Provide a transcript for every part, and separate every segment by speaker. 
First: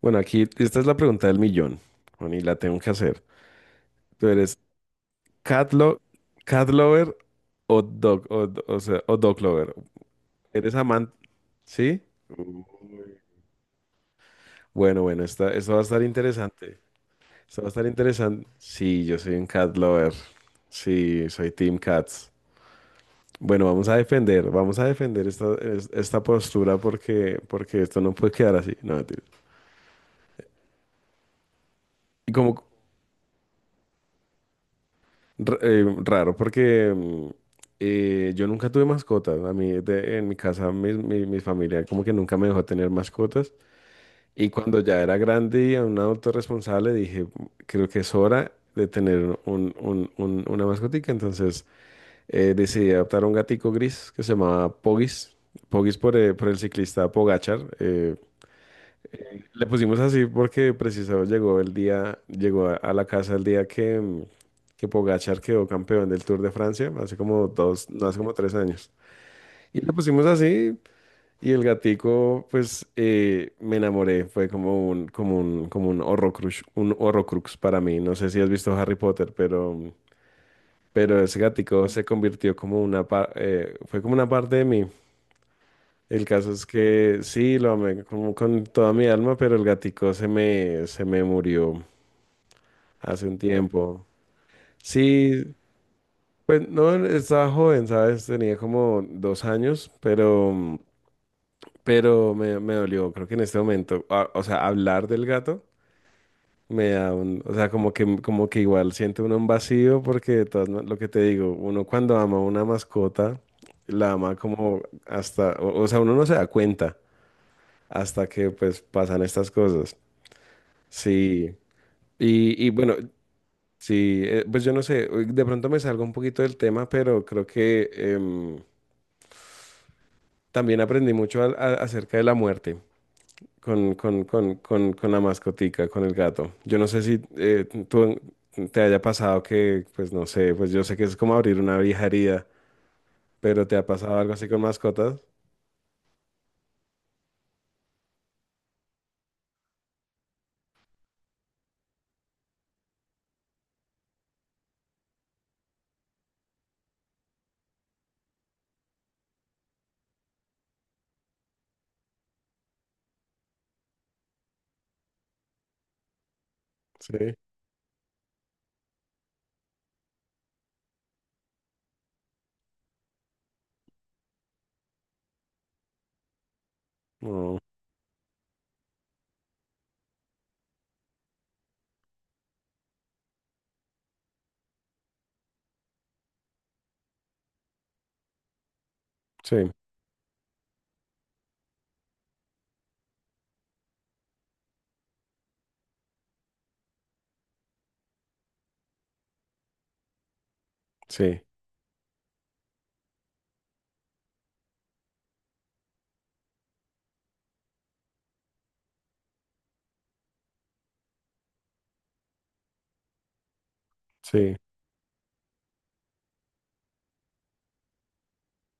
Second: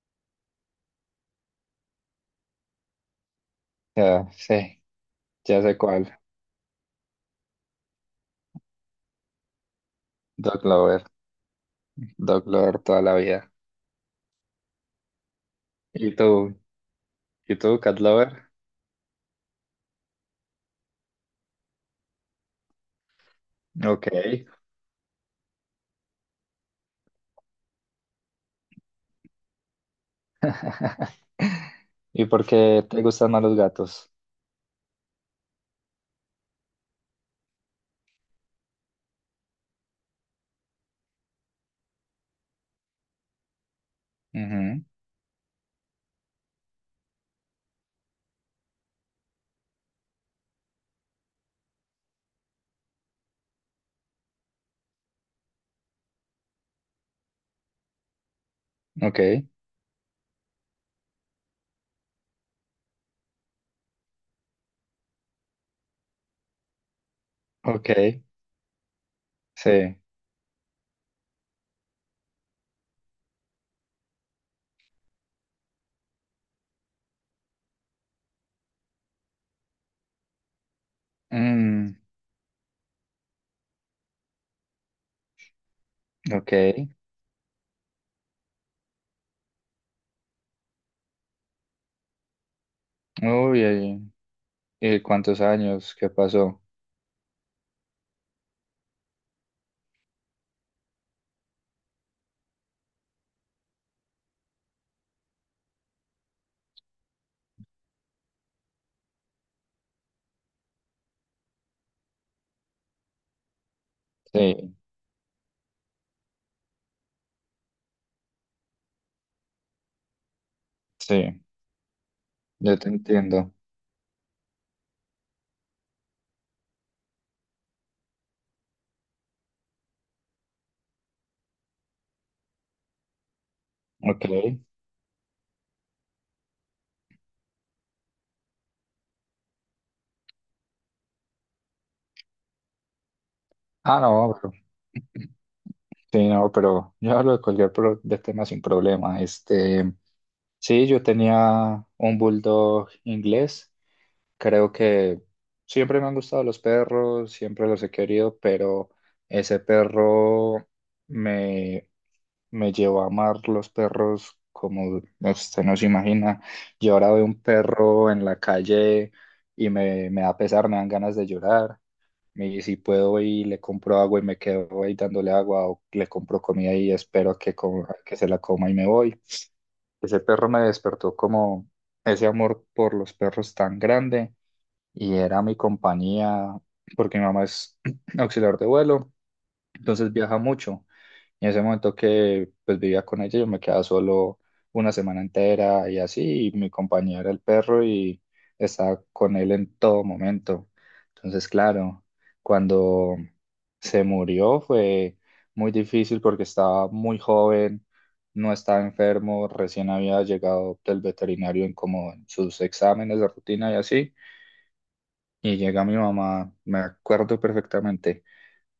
Speaker 1: Bueno, aquí esta es la pregunta del millón, bueno, y la tengo que hacer. ¿Tú
Speaker 2: Ya,
Speaker 1: eres
Speaker 2: sí, ya
Speaker 1: cat,
Speaker 2: sé cuál.
Speaker 1: cat lover o dog, o sea, o dog lover?
Speaker 2: Dog
Speaker 1: ¿Eres
Speaker 2: Lover,
Speaker 1: amante? ¿Sí?
Speaker 2: Dog
Speaker 1: Uh.
Speaker 2: Lover toda la vida.
Speaker 1: Bueno, bueno, esta, esto va a estar
Speaker 2: ¿Y tú?
Speaker 1: interesante.
Speaker 2: ¿Y
Speaker 1: Esto va a
Speaker 2: tú,
Speaker 1: estar
Speaker 2: Cat Lover?
Speaker 1: interesante. Sí, yo soy un cat lover. Sí, soy Team Cats. Bueno,
Speaker 2: Ok.
Speaker 1: vamos a defender esta, esta postura porque, porque esto no puede quedar así. No, mentira.
Speaker 2: ¿Y
Speaker 1: ¿Y
Speaker 2: por
Speaker 1: cómo?
Speaker 2: qué te gustan más los gatos?
Speaker 1: Raro, porque yo nunca tuve mascotas. A mí, en mi casa, mi familia como que nunca me dejó tener mascotas. Y cuando
Speaker 2: Ujú,
Speaker 1: ya era grande y a un adulto responsable, dije, creo que es hora de tener un, una mascotica. Entonces decidí adoptar un gatico gris que se llamaba Pogis. Pogis por el ciclista Pogachar
Speaker 2: ok,
Speaker 1: le pusimos así porque precisado llegó el día, llegó a la casa el día que Pogacar quedó campeón del Tour de Francia, hace como dos,
Speaker 2: ok,
Speaker 1: no, hace como tres años. Y le
Speaker 2: sí.
Speaker 1: pusimos así y el gatico, pues me enamoré, fue como un, como un, como un Horrocrux para mí. No sé si has visto Harry Potter, pero ese gatico
Speaker 2: Mm,
Speaker 1: se convirtió como una, fue como una parte de mí. El caso
Speaker 2: ok.
Speaker 1: es que sí, lo amé como con toda mi alma, pero el gatico se me murió. Hace un
Speaker 2: Uy,
Speaker 1: tiempo.
Speaker 2: ¿y cuántos
Speaker 1: Sí,
Speaker 2: años? ¿Qué pasó?
Speaker 1: pues no, estaba joven, ¿sabes? Tenía como dos años, pero me dolió. Creo que en este momento, o sea, hablar del gato me da un, o sea, como que igual siente uno un vacío porque de todas lo que te digo, uno cuando ama una mascota, la ama
Speaker 2: Sí,
Speaker 1: como hasta, o sea, uno no se da cuenta hasta que pues pasan estas cosas.
Speaker 2: sí,
Speaker 1: Sí. Y
Speaker 2: yo te
Speaker 1: bueno,
Speaker 2: entiendo.
Speaker 1: sí, pues yo no sé, de pronto me salgo un poquito del tema, pero creo que también aprendí mucho acerca de la muerte con, con,
Speaker 2: Ok.
Speaker 1: con, con, con la mascotica, con el gato. Yo no sé si tú te haya pasado que, pues no sé, pues yo sé que es como abrir una vieja herida, pero ¿te ha
Speaker 2: Ah,
Speaker 1: pasado algo
Speaker 2: no,
Speaker 1: así
Speaker 2: pero,
Speaker 1: con mascotas?
Speaker 2: sí, no, pero yo hablo de cualquier de tema sin problema. Este, sí, yo tenía un bulldog inglés. Creo que siempre me han gustado los perros, siempre los he querido, pero ese perro me, me llevó a amar los perros como usted no se imagina. Yo ahora veo
Speaker 1: Sí.
Speaker 2: un perro en la calle y me da pesar, me dan ganas de llorar. Y si puedo y le compro agua y me quedo ahí dándole agua o le compro comida y espero que,
Speaker 1: No.
Speaker 2: que se la coma y me voy. Ese perro me despertó como ese amor por los perros tan grande y era mi compañía, porque mi mamá es auxiliar de vuelo,
Speaker 1: Sí,
Speaker 2: entonces viaja mucho. Y en ese momento que pues vivía con ella, yo me quedaba solo una semana entera y así, y mi compañía era el perro y estaba con él en todo momento.
Speaker 1: sí,
Speaker 2: Entonces, claro, cuando se murió fue muy difícil porque estaba muy joven, no estaba enfermo, recién había llegado del veterinario en como en sus exámenes de rutina y así.
Speaker 1: sí,
Speaker 2: Y llega mi mamá, me acuerdo perfectamente,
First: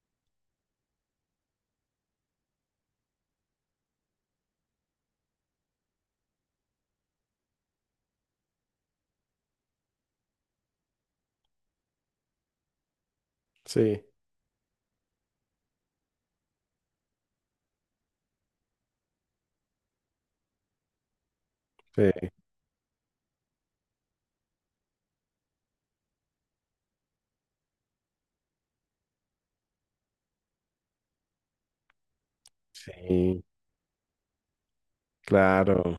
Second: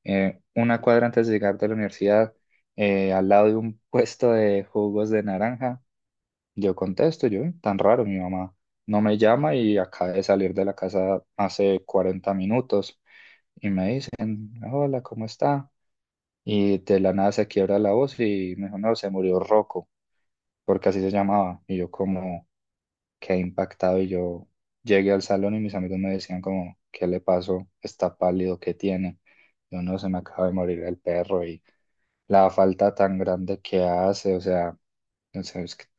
Speaker 2: una cuadra antes de llegar de la universidad, al lado de un puesto de jugos de naranja. Yo contesto, yo, tan raro, mi mamá no me llama y acaba de salir de la casa hace 40 minutos". Y me
Speaker 1: sí,
Speaker 2: dicen, "Hola, ¿cómo está?". Y de la nada se quiebra la voz y me dijo, "No, se murió Rocco", porque así se llamaba. Y yo,
Speaker 1: sí,
Speaker 2: como, quedé impactado y yo llegué al salón y mis amigos me decían como, "¿Qué le pasó? Está pálido, ¿qué tiene?". Yo, "No, se me acaba de morir el perro", y la falta tan
Speaker 1: sí,
Speaker 2: grande que hace, o sea, no sé, es que,
Speaker 1: claro,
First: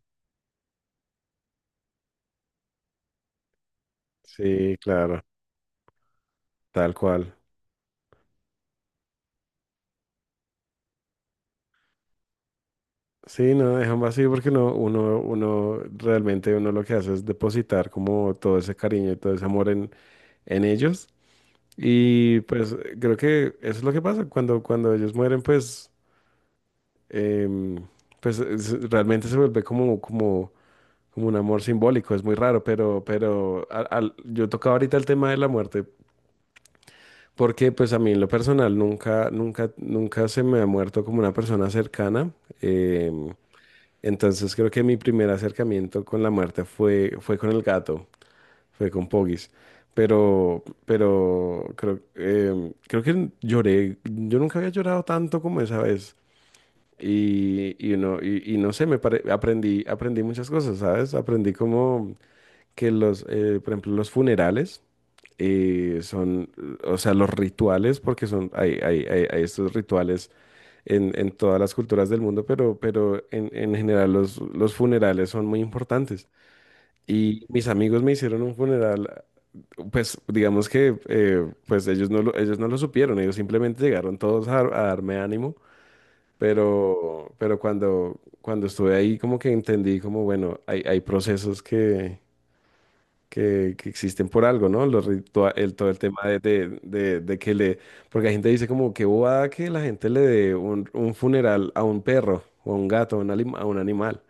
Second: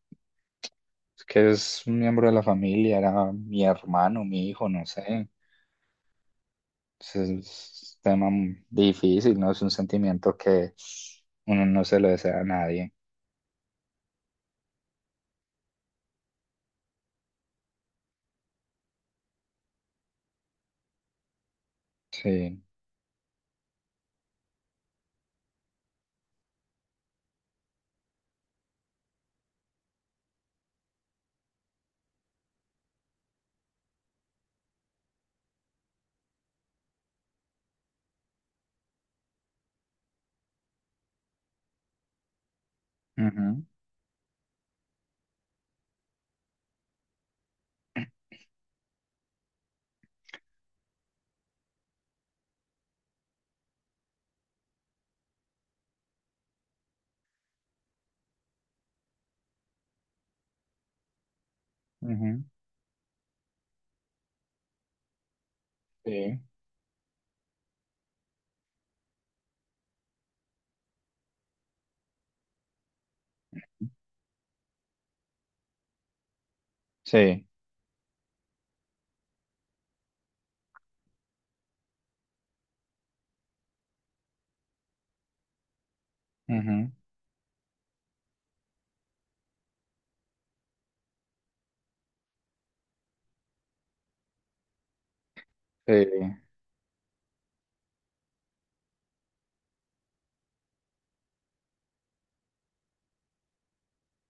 Speaker 2: es que es un miembro de la familia, era mi hermano, mi hijo,
Speaker 1: sí,
Speaker 2: no
Speaker 1: claro,
Speaker 2: sé.
Speaker 1: tal
Speaker 2: Es,
Speaker 1: cual.
Speaker 2: es un tema difícil, ¿no? Es un sentimiento que uno no se lo desea a nadie.
Speaker 1: Sí, no, dejan vacío porque no, uno, uno realmente uno lo que hace es depositar como todo ese cariño y todo ese amor en ellos. Y
Speaker 2: Sí.
Speaker 1: pues creo que eso es lo que pasa. Cuando, cuando ellos mueren, pues, em, pues realmente se vuelve como, como, como un amor simbólico. Es muy raro, pero yo tocaba ahorita el tema de la muerte, porque pues a mí en lo personal nunca, nunca, nunca se me ha muerto como una persona cercana. em,
Speaker 2: Ujú,
Speaker 1: Entonces creo que mi primer acercamiento con la muerte fue, fue con el gato, fue con Pogis. Pero creo, creo que lloré. Yo nunca había llorado tanto como esa vez. Y no sé, aprendí, aprendí muchas cosas, ¿sabes? Aprendí como
Speaker 2: ujú.
Speaker 1: que los, por ejemplo, los funerales
Speaker 2: Sí.
Speaker 1: son, o sea, los rituales, porque son, hay estos rituales en todas las culturas del mundo, pero en general los funerales son muy importantes. Y
Speaker 2: Sí.
Speaker 1: mis amigos me hicieron un funeral, pues digamos que pues ellos no lo supieron, ellos simplemente llegaron todos a darme ánimo,
Speaker 2: Ujú.
Speaker 1: pero cuando, cuando estuve ahí como que entendí como, bueno, hay procesos que existen por algo, ¿no? Los el, todo
Speaker 2: Sí.
Speaker 1: el tema de, de que le... Porque la gente dice como que bobada que la gente le dé un funeral a un perro o a un gato, a un, a un animal.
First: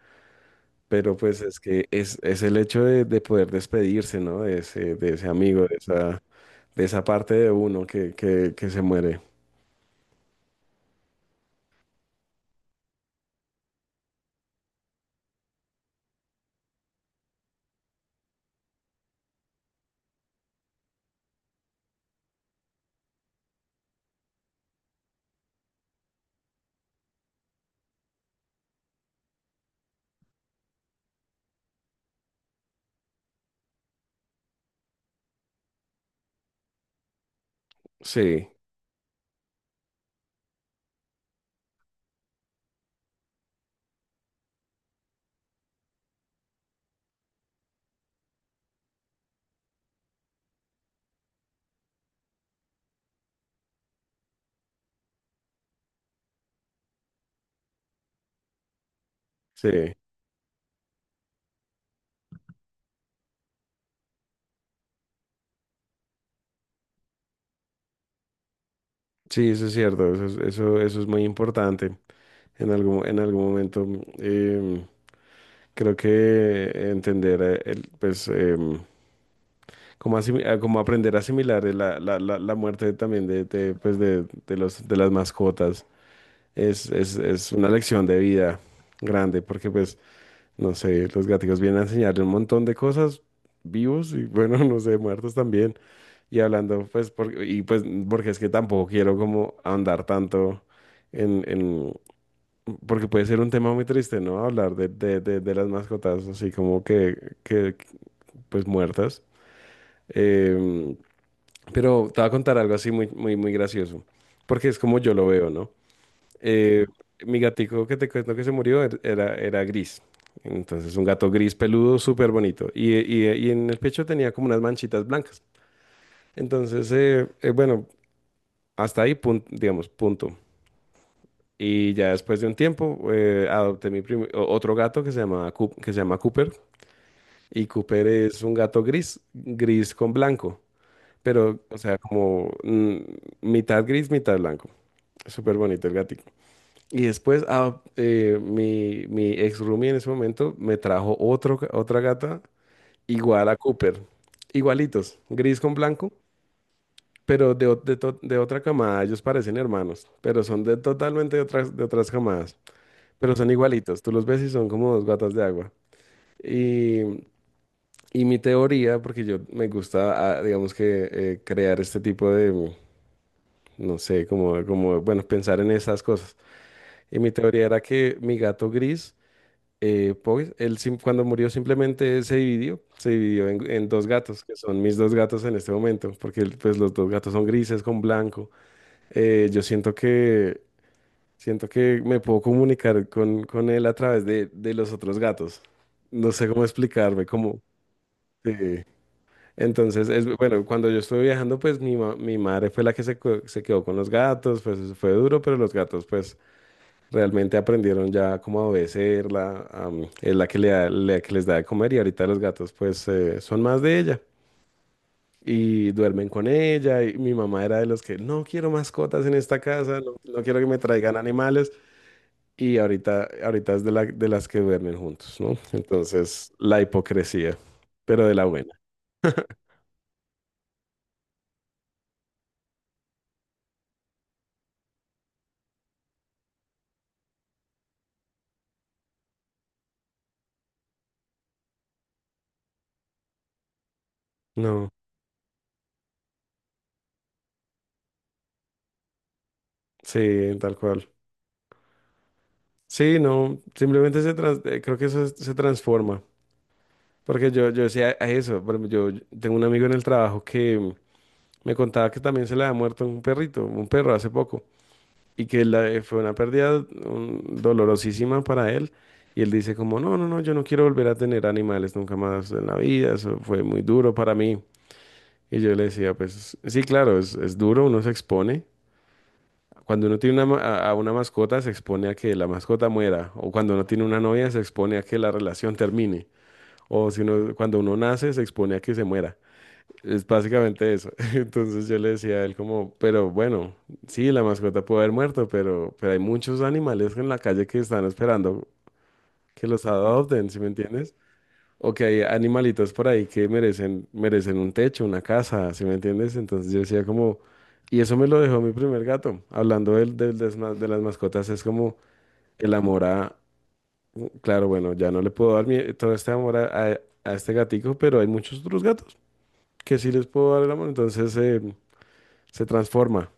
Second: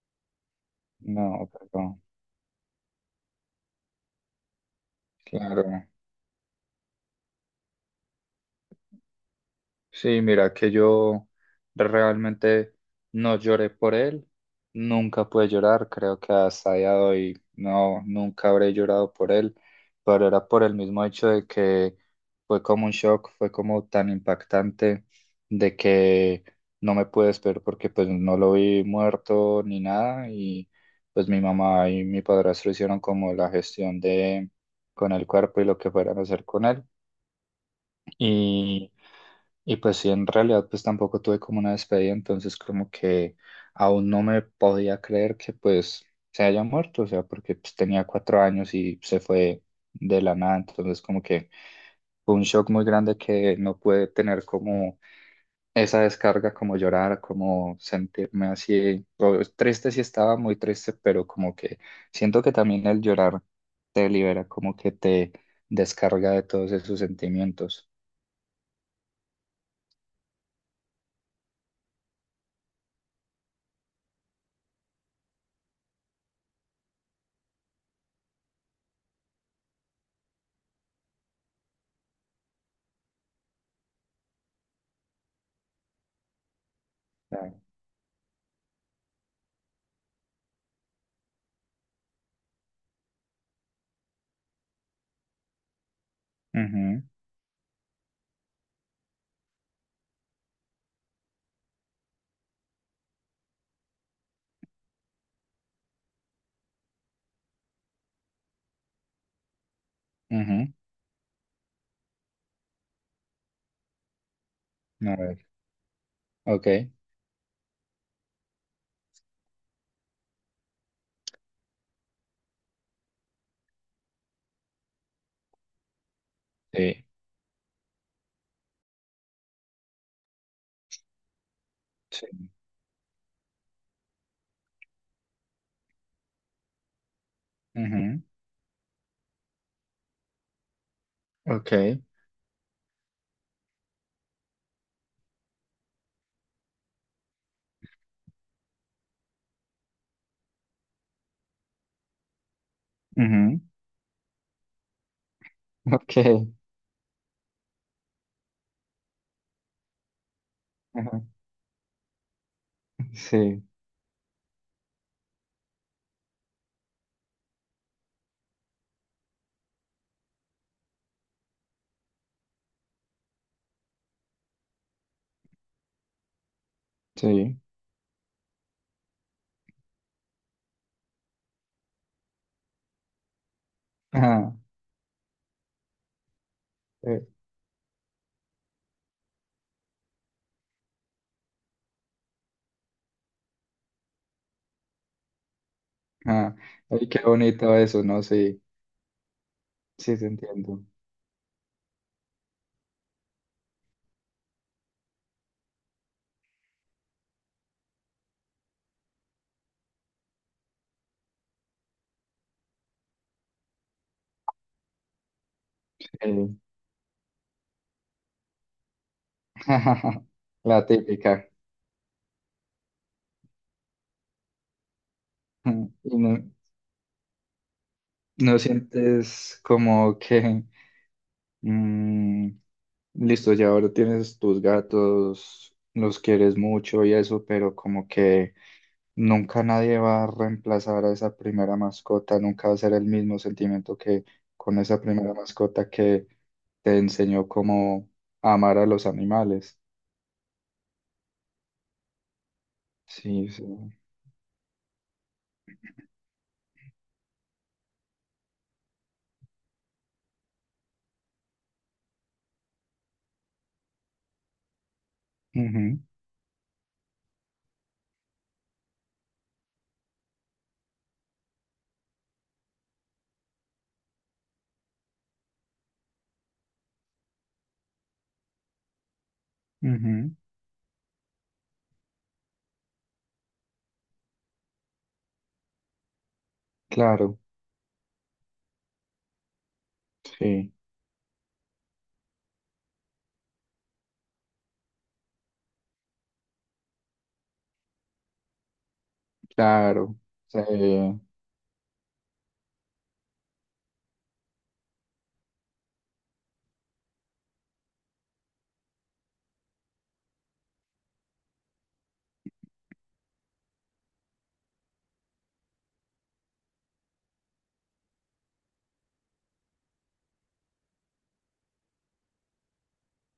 Speaker 1: Pero pues
Speaker 2: No,
Speaker 1: es que
Speaker 2: pero
Speaker 1: es el hecho de poder despedirse, ¿no? De ese amigo,
Speaker 2: claro.
Speaker 1: de esa parte de uno que se muere.
Speaker 2: Sí, mira que yo realmente no lloré por él, nunca pude llorar, creo que hasta día de hoy no, nunca habré llorado por él, pero era por el mismo hecho de que fue como un shock, fue como tan impactante de que no me pude esperar porque pues no lo vi muerto ni nada, y pues mi mamá y mi padrastro hicieron como la gestión de con el cuerpo y lo que fueran a hacer con él,
Speaker 1: Sí,
Speaker 2: y y pues sí, en realidad pues tampoco tuve como una despedida, entonces como que aún no me podía creer que pues se haya muerto, o sea, porque pues tenía 4 años y se fue de la nada, entonces como que fue un shock muy grande que no pude tener como esa descarga, como llorar, como sentirme así,
Speaker 1: sí,
Speaker 2: triste sí estaba, muy triste, pero como que siento que también el llorar te libera, como que te descarga de todos esos sentimientos.
Speaker 1: sí, eso es cierto, eso, eso, eso es muy importante. En algún momento, em, creo que entender, el, pues... como, como aprender a asimilar la, la, la, la muerte también de, pues de, los, de las mascotas es
Speaker 2: Claro.
Speaker 1: una lección de vida grande porque pues, no sé, los gaticos vienen a enseñarle un montón de cosas vivos y bueno, no sé, muertos también. Y hablando
Speaker 2: Ujú,
Speaker 1: pues, por, y pues porque es que tampoco quiero como ahondar tanto en, porque puede ser un tema muy triste, ¿no? Hablar de las mascotas así como que pues muertas.
Speaker 2: ujú.
Speaker 1: Em, pero te voy a contar algo así muy, muy, muy gracioso, porque es como yo
Speaker 2: A
Speaker 1: lo
Speaker 2: ver,
Speaker 1: veo, ¿no?
Speaker 2: ok,
Speaker 1: Eh, mi gatico que te cuento que se murió era, era gris. Entonces, un gato gris peludo, súper bonito. Y y en el pecho tenía como unas manchitas blancas. Entonces,
Speaker 2: sí,
Speaker 1: bueno, hasta ahí, digamos, punto. Y ya
Speaker 2: sí,
Speaker 1: después de un tiempo, adopté mi otro gato que se llama Cooper. Y Cooper
Speaker 2: ujú,
Speaker 1: es un gato gris, gris con blanco. Pero,
Speaker 2: ok,
Speaker 1: o sea, como mitad gris, mitad blanco. Súper bonito el gatito. Y después mi, mi ex roomie en ese momento me trajo otro, otra gata igual a
Speaker 2: ujú,
Speaker 1: Cooper. Igualitos, gris con blanco,
Speaker 2: ok,
Speaker 1: pero de, de otra camada. Ellos parecen hermanos, pero son de
Speaker 2: ajá,
Speaker 1: totalmente de otras camadas. Pero son
Speaker 2: sí,
Speaker 1: igualitos. Tú los ves y son como dos gatas de agua. Y, y mi teoría, porque yo me gusta, digamos que crear este tipo de, no sé, como, como, bueno, pensar en esas cosas. Y mi
Speaker 2: sí,
Speaker 1: teoría era que mi gato gris pues él cuando murió simplemente se dividió en dos gatos,
Speaker 2: ajá,
Speaker 1: que son mis dos gatos en este momento, porque él, pues los dos
Speaker 2: eh,
Speaker 1: gatos son grises con blanco. Yo siento que me puedo comunicar con él a través de los otros gatos. No sé
Speaker 2: ajá,
Speaker 1: cómo
Speaker 2: ay, qué
Speaker 1: explicarme, cómo...
Speaker 2: bonito eso, ¿no? Sí,
Speaker 1: eh, entonces,
Speaker 2: sí,
Speaker 1: es,
Speaker 2: te
Speaker 1: bueno,
Speaker 2: entiendo,
Speaker 1: cuando yo estuve viajando, pues mi, mi madre fue la que se, se quedó con los gatos, pues eso fue duro, pero los gatos, pues realmente aprendieron ya cómo a obedecerla, es la que, la que les da de comer y ahorita los gatos pues son más de ella y duermen con
Speaker 2: sí,
Speaker 1: ella y mi mamá era de los que no quiero mascotas en esta casa, no, no quiero que me
Speaker 2: la
Speaker 1: traigan
Speaker 2: típica,
Speaker 1: animales y ahorita, ahorita es de, de las que duermen juntos, ¿no?
Speaker 2: ujú. Y no,
Speaker 1: Entonces la hipocresía, pero de la
Speaker 2: no
Speaker 1: buena.
Speaker 2: sientes como que, mm, listo, ya ahora tienes tus gatos, los quieres mucho y eso, pero como que nunca nadie va a reemplazar a esa primera mascota, nunca va a ser el mismo sentimiento que con
Speaker 1: No,
Speaker 2: esa primera mascota que te enseñó cómo amar a los animales.
Speaker 1: sí, tal cual. Sí,
Speaker 2: Sí,
Speaker 1: no,
Speaker 2: sí.
Speaker 1: simplemente se creo que eso se transforma. Porque yo decía a eso, por ejemplo, yo yo tengo un amigo en el trabajo que me contaba que también se le había muerto un perrito, un perro hace poco, y que
Speaker 2: Ujú,
Speaker 1: fue una pérdida dolorosísima para él. Y él dice como, no, no, no, yo no quiero volver a tener animales nunca más en la vida, eso fue muy duro para mí. Y yo le decía, pues sí, claro, es duro, uno se expone. Cuando uno
Speaker 2: ujú.
Speaker 1: tiene una, a una mascota, se expone a que la mascota muera. O cuando uno tiene una novia, se expone a que la relación termine. O si
Speaker 2: Claro,
Speaker 1: uno, cuando uno nace, se expone a que se muera. Es
Speaker 2: sí,
Speaker 1: básicamente eso. Entonces yo le decía a él como, pero bueno, sí, la mascota puede haber muerto, pero hay muchos animales en la calle que están esperando que los
Speaker 2: claro.
Speaker 1: adopten, ¿sí
Speaker 2: Sí,
Speaker 1: me entiendes? O que hay animalitos por ahí que merecen, merecen un techo, una casa, ¿sí me entiendes? Entonces yo decía como, y eso me lo dejó mi primer gato. Hablando del, del, de las mascotas, es como el amor a, claro, bueno, ya no le puedo dar todo este amor a, a este gatico, pero hay muchos otros gatos que sí les puedo dar el amor. Entonces... se transforma.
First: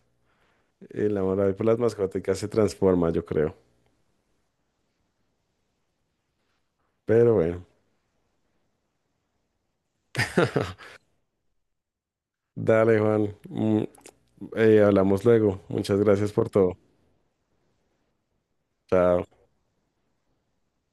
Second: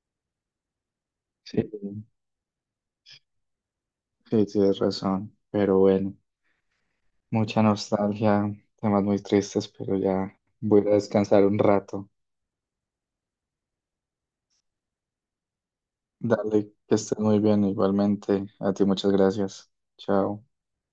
Speaker 1: El amor
Speaker 2: sí,
Speaker 1: por las mascotas se transforma, yo creo.
Speaker 2: sí, tienes razón. Pero bueno,
Speaker 1: Pero
Speaker 2: mucha
Speaker 1: bueno,
Speaker 2: nostalgia, temas muy tristes, pero ya voy a descansar un rato.
Speaker 1: dale, Juan. Hablamos luego. Muchas gracias por
Speaker 2: Dale,
Speaker 1: todo.
Speaker 2: que estés muy bien igualmente. A ti muchas
Speaker 1: Chao.
Speaker 2: gracias. Chao.